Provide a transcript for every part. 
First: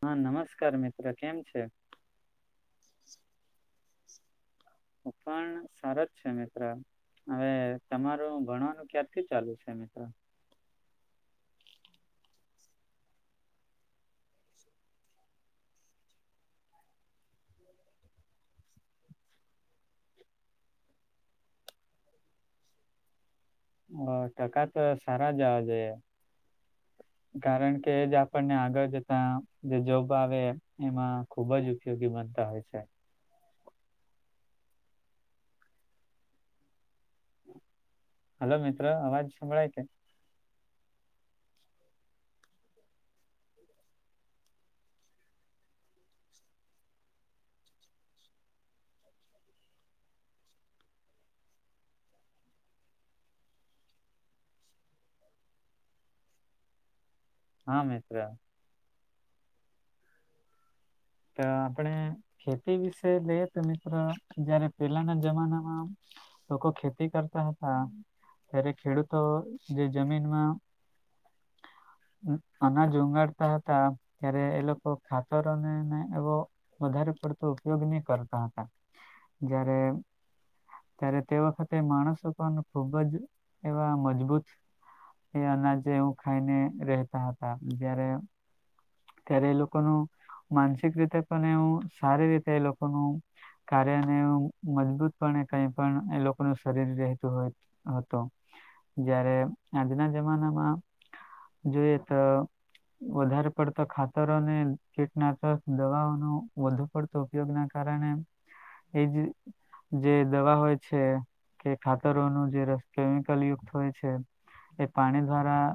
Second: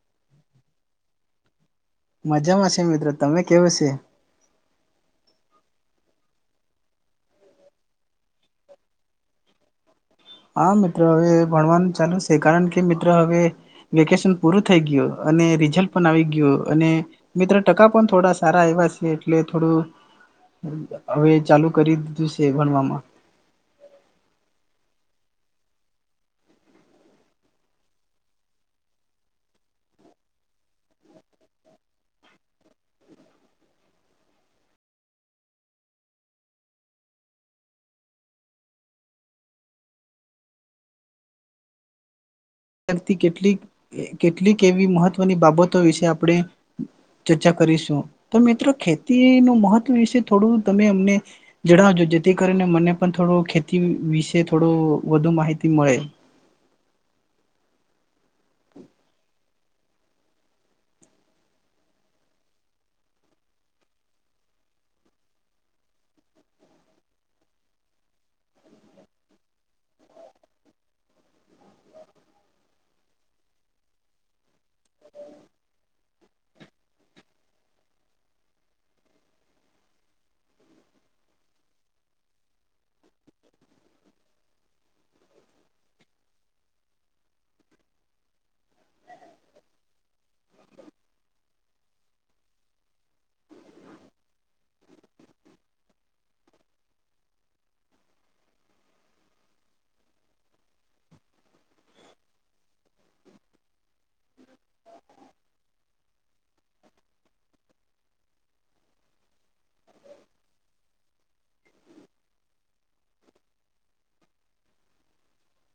હા નમસ્કાર મિત્ર કેમ છે? મજામાં છે મિત્ર. તમે કેવુ છે? પણ સારો જ છે મિત્ર. હવે તમારું ભણવાનું ક્યારથી ચાલુ છે મિત્ર? હા મિત્ર હવે ભણવાનું ચાલુ છે. કારણ કે મિત્ર હવે, વેકેશન પૂરું થઈ ગયું, અને રિઝલ્ટ પણ આવી ગીયુ. અને મિત્ર ટકા પણ થોડા સારા આયવા છે. એટલે થોડું અવે ચાલુ કરી દીધું છે. વણવામાં. હ ટકા ત સારા જ આવવા જોઈએ. કારણ કે, એ જ આપણને આગળ જતા જે જોબ આવે એમાં ખુબ જ ઉપયોગી બનતા હોય છે. હાલો મિત્ર! આવાજ સંભળાય કે? અત્યારથી કેટલીક, કેટલીક એવી મહત્વની બાબતો વિશે આપડે, ચર્ચા કરીશું. તો મિત્રો ખેતીનું મહત્વ વિશે થોડું તમે અમને જડાવજો જેથી કરીને મને પણ થોડો, ખેતી વિશે થોડુ વધુ માહિતી મળે. હા મિત્ર. ત આપણે ખેતી વિશે જઈએ તો મિત્ર, જયારે પેલાના જમાનામાં લોકો ખેતી કરતા હતા. ત્યારે ખેડૂતો જે જમીનમાં અનાજ ઊગાડતા હતા. ત્યારે એ લોકો ખાતરોને એવો વધારે પડતો ઉપયોગ ની કરતા હતા. જ્યારે ત્યારે તે વખતે માણસો પણ ખુબ જ એવા મજબૂત, એ અનાજે એવું ખાઈને રહેતા હતા. જયારે ત્યારે એ લોકોનું માનસિક રીતે પણ એવું સારી રીતે એ લોકોનું. કાર્યને એવુ. મજબૂત પણે કઈ પણ એ લોકોનું શરીર રહેતું હોય. હતો. જયારે આજના જમાનામાં જોઈએ તો, વધારે પડતો. ખાતરોને કીટનાશક દવાઓનો વધુ પડતો ઉપયોગ ના કારણે, એજ જે દવા હોય છે. કે ખાતરોનું જે ર કેમિકલ યુક્ત હોય છે. એ પાણી દ્વારા.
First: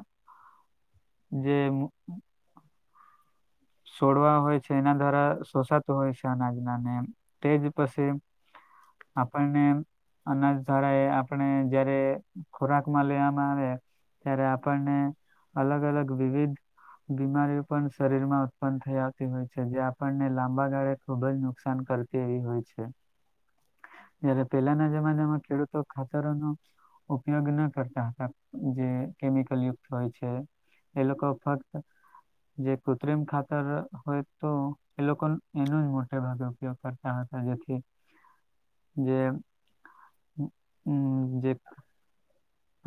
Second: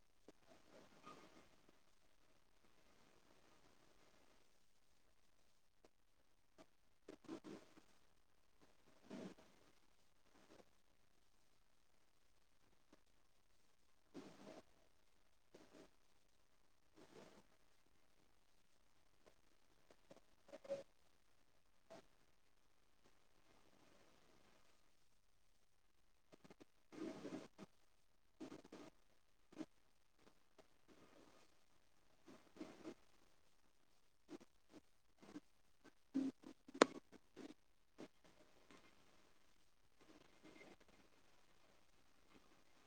જે સોડવા હોય છે. એના દ્વારા શોષાતું હોય છે અનાજના ને. તેજ પછી આપપણને અનાજ દળા એ આપણે જયારે ખોરાક માં લેવામાં આવે ત્યારે આપણને અલગ અલગ વિવિધ બીમારીઓ પણ શરીર માં પણ થઈ આવતી હોય છે જે આપણને લાંબા ગાળે ખુબ જ નુકસાન કરતી એવી હોય છે જયારે પેલાના જમાનામાં ખેડૂતો ખાતરોનો ઉપયોગ ના કરતા હતા જે કેમિકલ યુક્ત હોય છે એ લોકો ફક્ત જે કૃત્રિમ ખાતા હોય તો એ લોકો એનો જ મોટે ભાગે ઉપયોગ કરતા હતા જેથી જે ઉમ જે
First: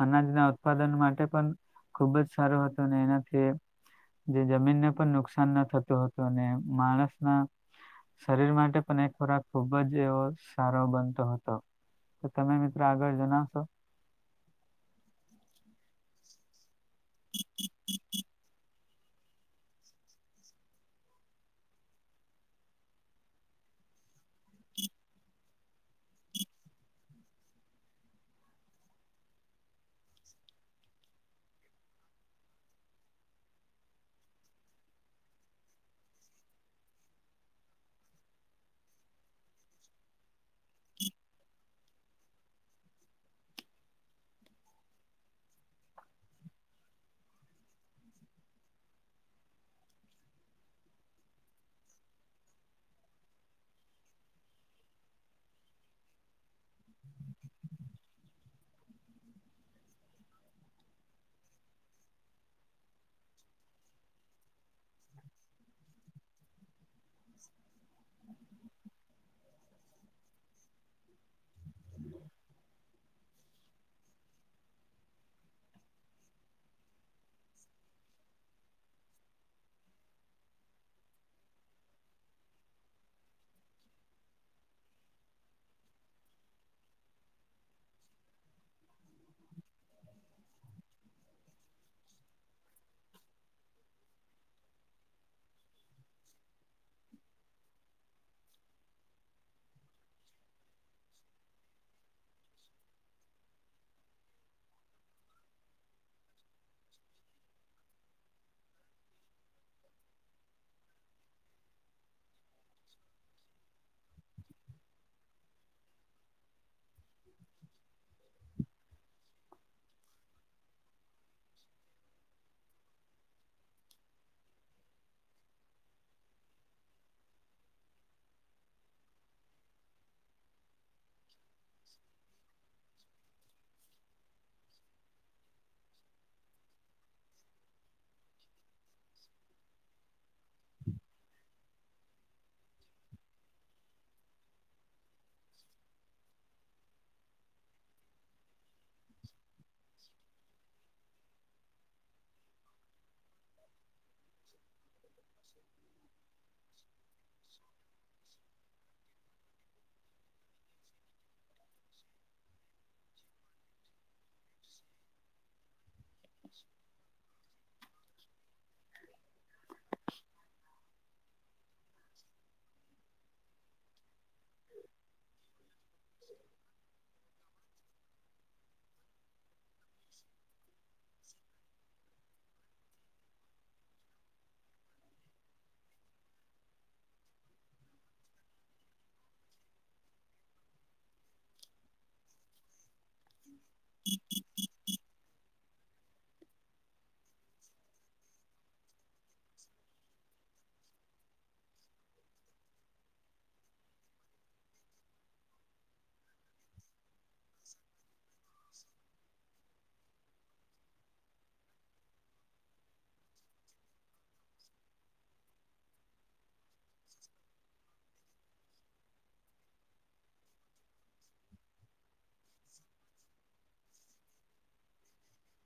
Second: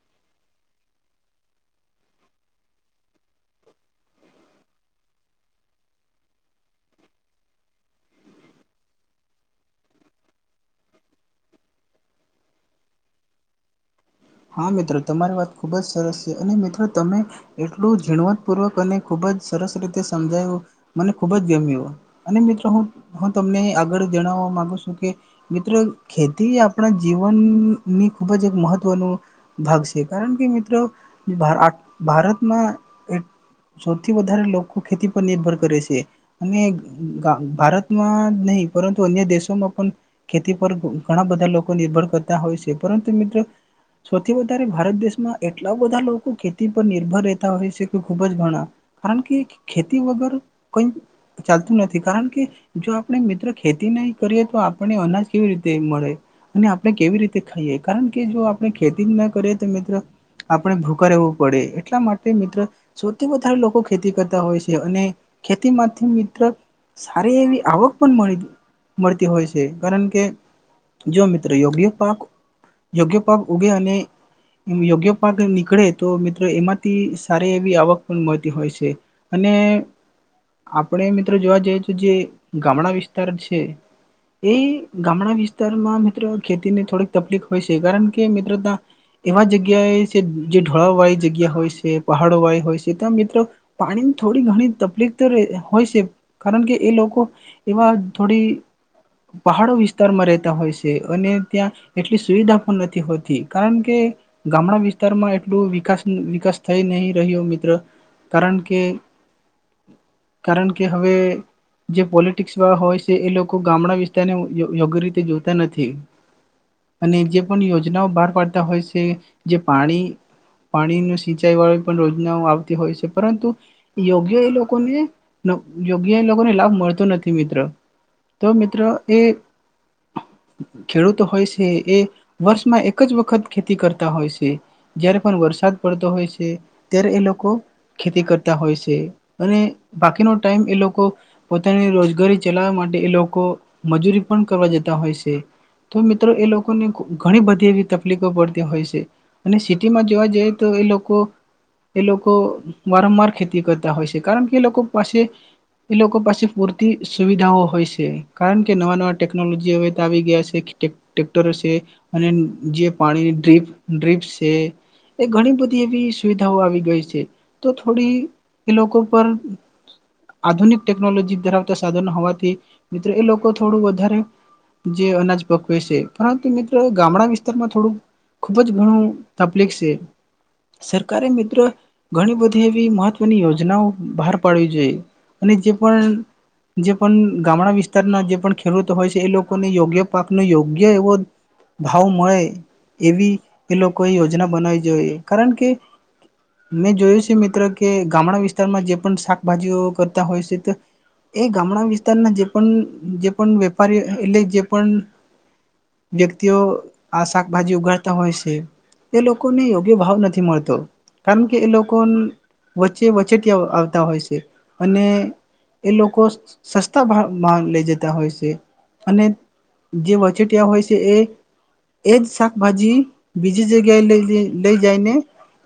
અનાજના ઉત્પાદન માટે પણ ખુબ જ સારું હતું અને એનાથી જે જમીનને પણ નુકસાન ન થતું હતું અને માણસના શરીર માટે પણ એક ખોરાક ખૂબ જ એવો સારો બનતો હતો તો તમે મિત્રો આગળ જણાવશો હા મિત્રો તમારી વાત ખુબ જ સરસ છે અને મિત્રો તમે એટલું ઝીણવતપૂર્વક અને ખૂબ જ સરસ રીતે સમજાયું મને ખૂબ જ ગમ અને મિત્રો હું હું તમને આગળ જણાવવા મામાંગુ છું કે મિત્રો ખેતી આપણા જીવનની ખૂબ જ એક મહત્વનું ભાગ છે કારણ કે મિત્રો ભારતમાં સૌથી વધારે લોકો ખેતી પર નિર્ભર કરે છે અને ભારતમાં નહીં પરંતુ અન્ય દેશોમાં પણ ખેતી પર ઘણા બધા લોકો નિર્ભર કરતા હોય છે પરંતુ મિત્રો સૌથી વધારે ભારત દેશમાં એટલા બધા લોકો ખેતી પર નિર્ભર રહેતા હોય છે કે ખુબ જ ઘણા કારણ કે ખેતી વગર કઈ ચાલતું નથી કારણ કે જો આપણે મિત્રો ખેતી નહી કરીએ તો આપને અનાજ કેવી રીતે મળે અને આપણે કેવી રીતે ખાઈએ કારણ કે જો આપણે ખેતી ના કરીએ તો મિત્રો આપણે ભૂખ રહેવું પડે એટલા માટે મિત્ર સૌથી વધારે લોકો ખેતી કરતા હોય છે અને ખેતીમાંથી મિત્ર સારી એવી આવક પણ મળી મળતી હોય છે કારણ કે જો મિત્રો યોગ્ય પાક યોગ્ય ગ ઉગે અને એ યોગ્ય પાક નીકળે તો મિત્રો એમાંથી સારી એવી આવક પણ મળતી હોય છે અને આપણે મિત્રો જોવા જઈએ તો જે ગામડા વિસ્તાર છે એ ગામડા વિસ્તારમાં મિત્રો ખેતીની થોડીક તકલીફ હોય છે કારણ કે મિત્રો ત એવા જગ્યાએ છે જે ઢોળા વાળી જગ્યા હોય છે પહાડો વાયી હોય છે ત્યાં મિત્રો પાણીની થોડી ઘણી તકલીફ તો હોય છે કારણ કે એ લોકો એવા થોડી પહાડો વિસ્તારમાં રહેતા હોય છે અને ત્યાં એટલી સુવિધા પણ નથી. નથી હોતી કારણ કે ગામડા વિસ્તારમાં એટલું વિકાસ વિકાસ થઈ નહી રહ્યો મિત્ર. કારણ કે કારણ કે હવે જે પોલિટિક્સ વાળા હોય છે એ લોકો ગામડા વિસ્તારને યોગ્ય રીતે જોતા નથી. અને જે પણ યોજનાઓ બહાર પાડતા હોય છે જે પાણી પાણીનુ સિંચાઈ વાળી પણ રયોજનાઓ આવતી હોય છે પરંતુ યોગ્ય એ લોકોને યોગ્ય એ લોકોને લાભ મળતો નથી મિત્ર. તો મિત્રો એ ખેડૂતો હોય છે એ વર્ષમાં એક જ વખત ખેતી કરતા હોય છે. જયારે પણ વરસાદ પડતો હોય છે ત્યારે એ લોકો ખેતી કરતા હોય છે અને બાકીનો ટાઈમ એ લોકો પોતાની રોજગારી ચલાવા માટે એ લોકો મજૂરી પણ કરવા જતા હોય છે. તો મિત્રો એ લોકોને ઘણી બધી એવી તકલીફો પડતી હોય છે અને સિટીમાં જોવા જઈએ તો એ લોકો એ લોકો વારંવાર ખેતી કરતા હોય છે કારણ કે એ લોકો પાસે એ લોકો પાસે પૂરતી સુવિધાઓ હોય છે કારણ કે નવા નવા ટેકનોલોજી હવે તો આવી ગયા છે. ટેક્ટરો છે અને જે પાણીની ડ્રીપ ડ્રિપ્સ એ ઘણી બધી એવી સુવિધાઓ આવી ગઈ છે તો થોડી કે લોકો પર આધુનિક ટેક ટેકનોલોજી ધરાવતા સાધનો હોવાથી મિત્રો એ લોકો થોડું વધારે જે અનાજ પકવે છે પરંતુ મિત્રો ગામડા વિસ્તારમાં થોડું ખુબ જ ઘણું તકલીફ છે. સરકારે મિત્રો ઘણી બધી એવી મહત્વની યોજનાઓ બહાર પાડવી જોઈએ અને જે પણ જે પણ ગામડા વિસ્તારના જે પણ ખેડૂતો હોય છે એ લોકોને યોગ્ય પાકનો યોગ્ય એવો ભાવ મળે એવી એ લોકોએ યોજના બનાવી જોઈએ કારણ કે મેં જોયું છે મિત્ર કે ગામડા વિસ્તારમાં જે પણ શાકભાજીઓ કરતા હોય છે તો એ ગામડા વિસ્તારના જે પણ જે પણ વેપારીઓ એટલે જે પણ વ્યક્તિઓ આ શાકભાજી ઉગાડતા હોય છે. એ લોકોને યોગ્ય ભાવ નથી મળતો કારણ કે એ લોકો ન વચ્ચે વચેટિયાઓ આવતા હોય છે અને એ લોકો સસ્તા ભાવ ભાવ લઈ જતા હોય છે અને જે વચેટિયા હોય છે એ એજ શાકભાજી બીજી જગ્યાએ લઈ લઈ જાયને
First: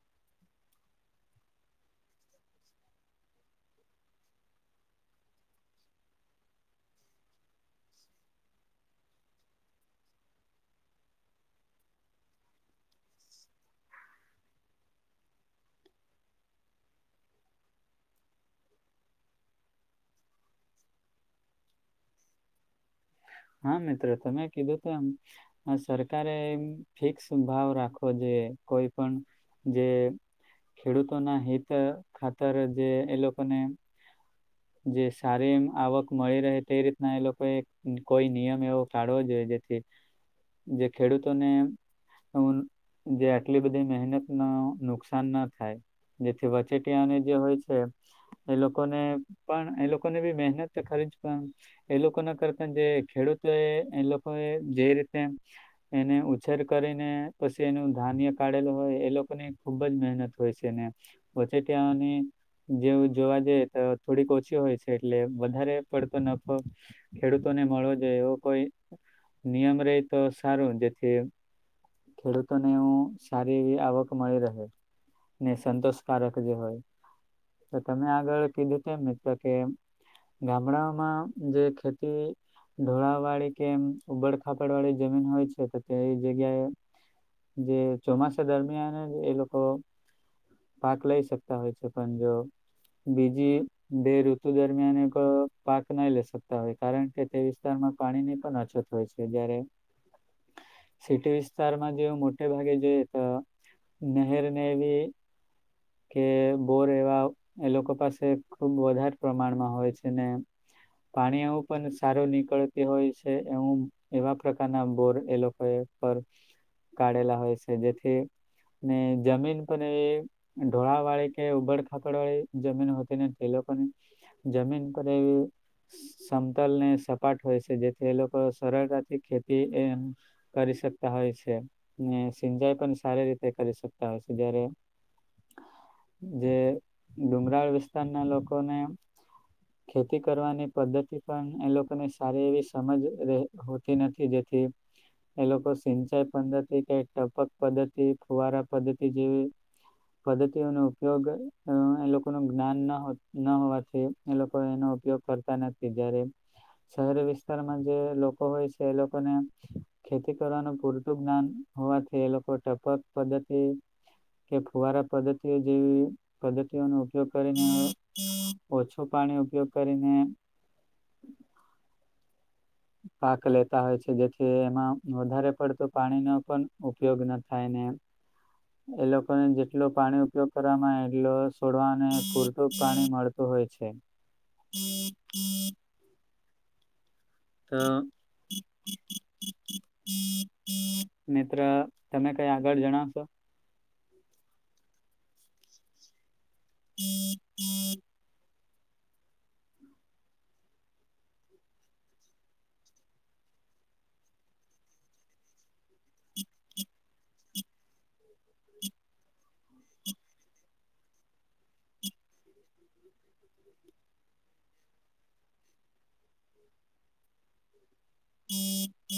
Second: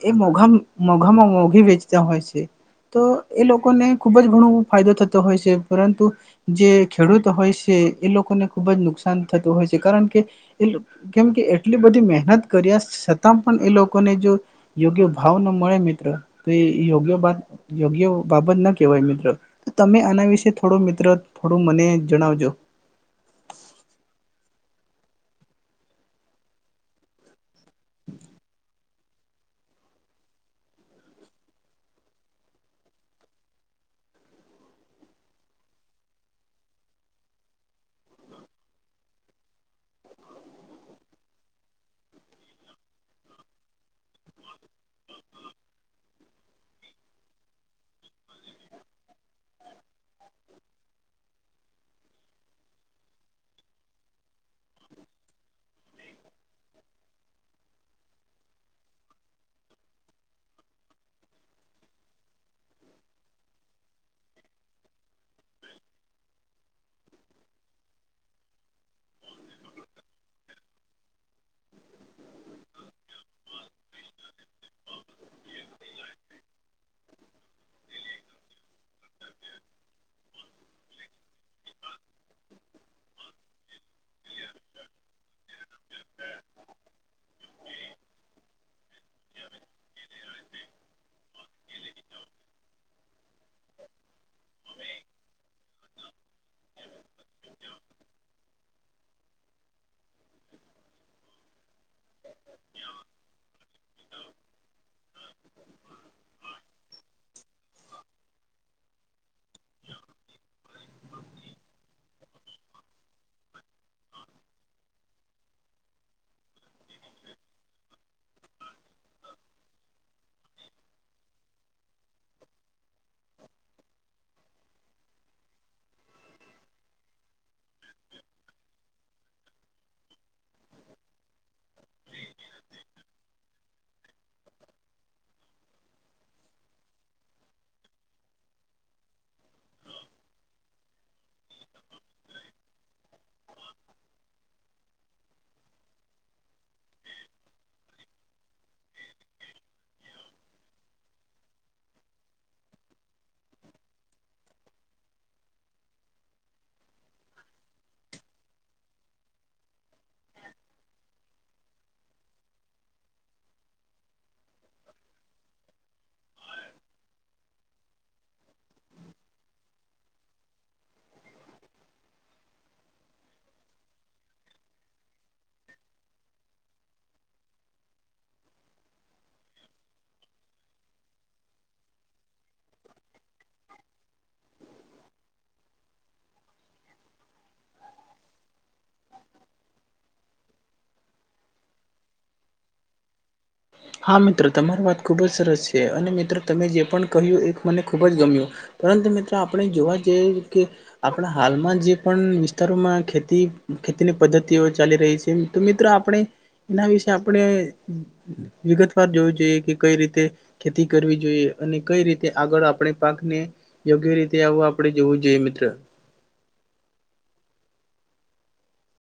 એ મોઘા મોઘામાં મોઘી વેચતા હોય છે. તો એ લોકોને ખુબ જ ઘણો ફાયદો થતો હોય છે પરંતુ જે ખેડૂત હોય છે એ લોકોને ખુબ જ નુકસાન થતું હોય છે કારણ કે કેમ કે એટલી બધી મહેનત કર્યા છતાં પણ એ લોકોને જો યોગ્ય ભાવ ન મળે મિત્રો તો એ યોગ્ય બાત યોગ્ય બાબત ના કેવાય મિત્રો. તમે આના વિશે થોડો મિત્ર થોડું મને જણાવજો. હા મિત્ર તમે કીધું તો તેમ. આ સરકારે એમ ફિક્સ ભાવ રાખવો જોઈ કોઈ પણ જે ખેડૂતોના હિત ખાતર જે એ લોકોને જે સારી આવક મળી રહે તે રીતના એ લોકો એક કોઈ નિયમ એવો કાઢવો જોઈએ જેથી જે ખેડૂતોને હ જે આટલી બધી મહેનતનો નુકસાન ના થાય. જેથી વચેટીયાને જે હોય છે. એ લોકોને પણ એ લોકોને બી મહેનત ખરી જ પણ એ લોકો ના કરતા જે ખેડૂતો એ એ લોકો એ જે રીતે એને ઉછેર કરીને પછી એનું ધાન્ય કાઢેલું હોય એ લોકોની ખુબ જ મહેનત હોય છે એને વછેટીની જેવું જોવા જે તો થોડીક ઓછી હોય છે એટલે વધારે પડતો નફો ખેડૂતોને મળવો જોઈએ એવો કોઈ નિયમ રે તો સારું જેથી ખેડૂતોને એવું સારી એવી આવક મળી રહે ને સંતોષકારક જે હોય તો તમે આગળ કીધું છેમ મિત્ર કે ગામડાઓમાં જેેતી કે ઢોળ વાડી કે ઉબડ ખાપડ વાળડી જમીન હોય છે તો તે જગ્યાએ જે ચોમાસા દરમિયાન એ લોકો પાક લઈ શકતા હોય છે પણ જો બીજી બે ઋતુ દરમિયાન એક પાક ના લે સકતા હોય કારણ કે તે વિસ્તારમાં પાણી ની પણ અછત હોય છે જયારે. સિટી વિસ્તારમાં જે મોટે ભાગે જોઈએ તો નહેર ને એવી કે બોર એવા એ લોકો પાસે ખુબ વધારે પ્રમાણમાં હોય છે ને પાણી એવું. પણ સારો નીકળતી હોય છે એું એવા પ્રકારના બોર એ લોકોએ પર. કાઢેલા હોય છે જેથી ને જમીન પણ એ. ઢોળા વાળી કે ઉબડ ખાકડ વાળી જમીન હતી ને તે લોકોની. જમીન પર એવી. સમતલને સપાટ હોય છે જેથી એ લોકો સરળતાથી ખેતી એ. કરી શકતા હોય છે. સિંચાઈ પણ સારી રીતે કરી શકતા હોય છે જારે. જે ડુમરાળ વિસ્તારના લોકોને. ખેતી કરવાની પદ્ધતિ. પણ એ લોકોને સારી એવી સમજ રહે હોતી નથી જેથી. એ લોકો સિંચાઈ પદ્ધતિ કે ટપક પદ્ધતિ ફુવારા પદ્ધતિ જેવી. પદ્ધતિઓનો ઉપયોગ એ લોકોનું જ્ઞાન ન ન હોવાથી. એ લોકો એનો ઉપયોગ કરતા નથી જયારે. શહેરી વિસ્તારમાં જે લોકો હોય છે એ લોકોને. ખેતી કરવાનું પૂરતું જ્ઞાન હોવાથી એ લોકો ટપક પદ્ધતિ. કે ફુવારા પદ્ધતિઓ જેવી. પદ્ધતિઓનો ઉપયોગ કરીને ઓછું પાણી ઉપયોગ કરીને. [inaudible] પાક લેતા હોય છે જેથી એમાં વધારે પડતું પાણીનો પણ ઉપયોગ ન થાય ને. એ લોકોને જેટલ પાણી ઉપયોગ કરવાવામાં આવે એટલો સોડવાને પૂરતું પાણી મળત. હોય છે. હા! મિત્ર તમે કઈ આગળ જણાવશો? હા મિત્રો તમારી વાત ખુબ જ સરસ છે અને મિત્રો. તમે જે પણ કહ્યું એ મને ખૂબ જ ગમ્યું પરંતુ મિત્રો આપણે જોવા જઈ કે. આપણા હાલમાં જે પણ વિસ્તારોમાં ખેતી ખેતીની પદ્ધતિઓ ચાલી રહી છે, તો મિત્રો આપ. આપણે એના વિશે આપણે વિગત વાર જોવું જોઈએ કે કઈ રીતે. ખેતી કરવી જોઈએ અને કઈ રીતે આગળ આપણે પાકને. યોગ્ય રીતે આવું આપડણે જોવું જોઈએ મિત્ર. હમ હમ! [inaudible]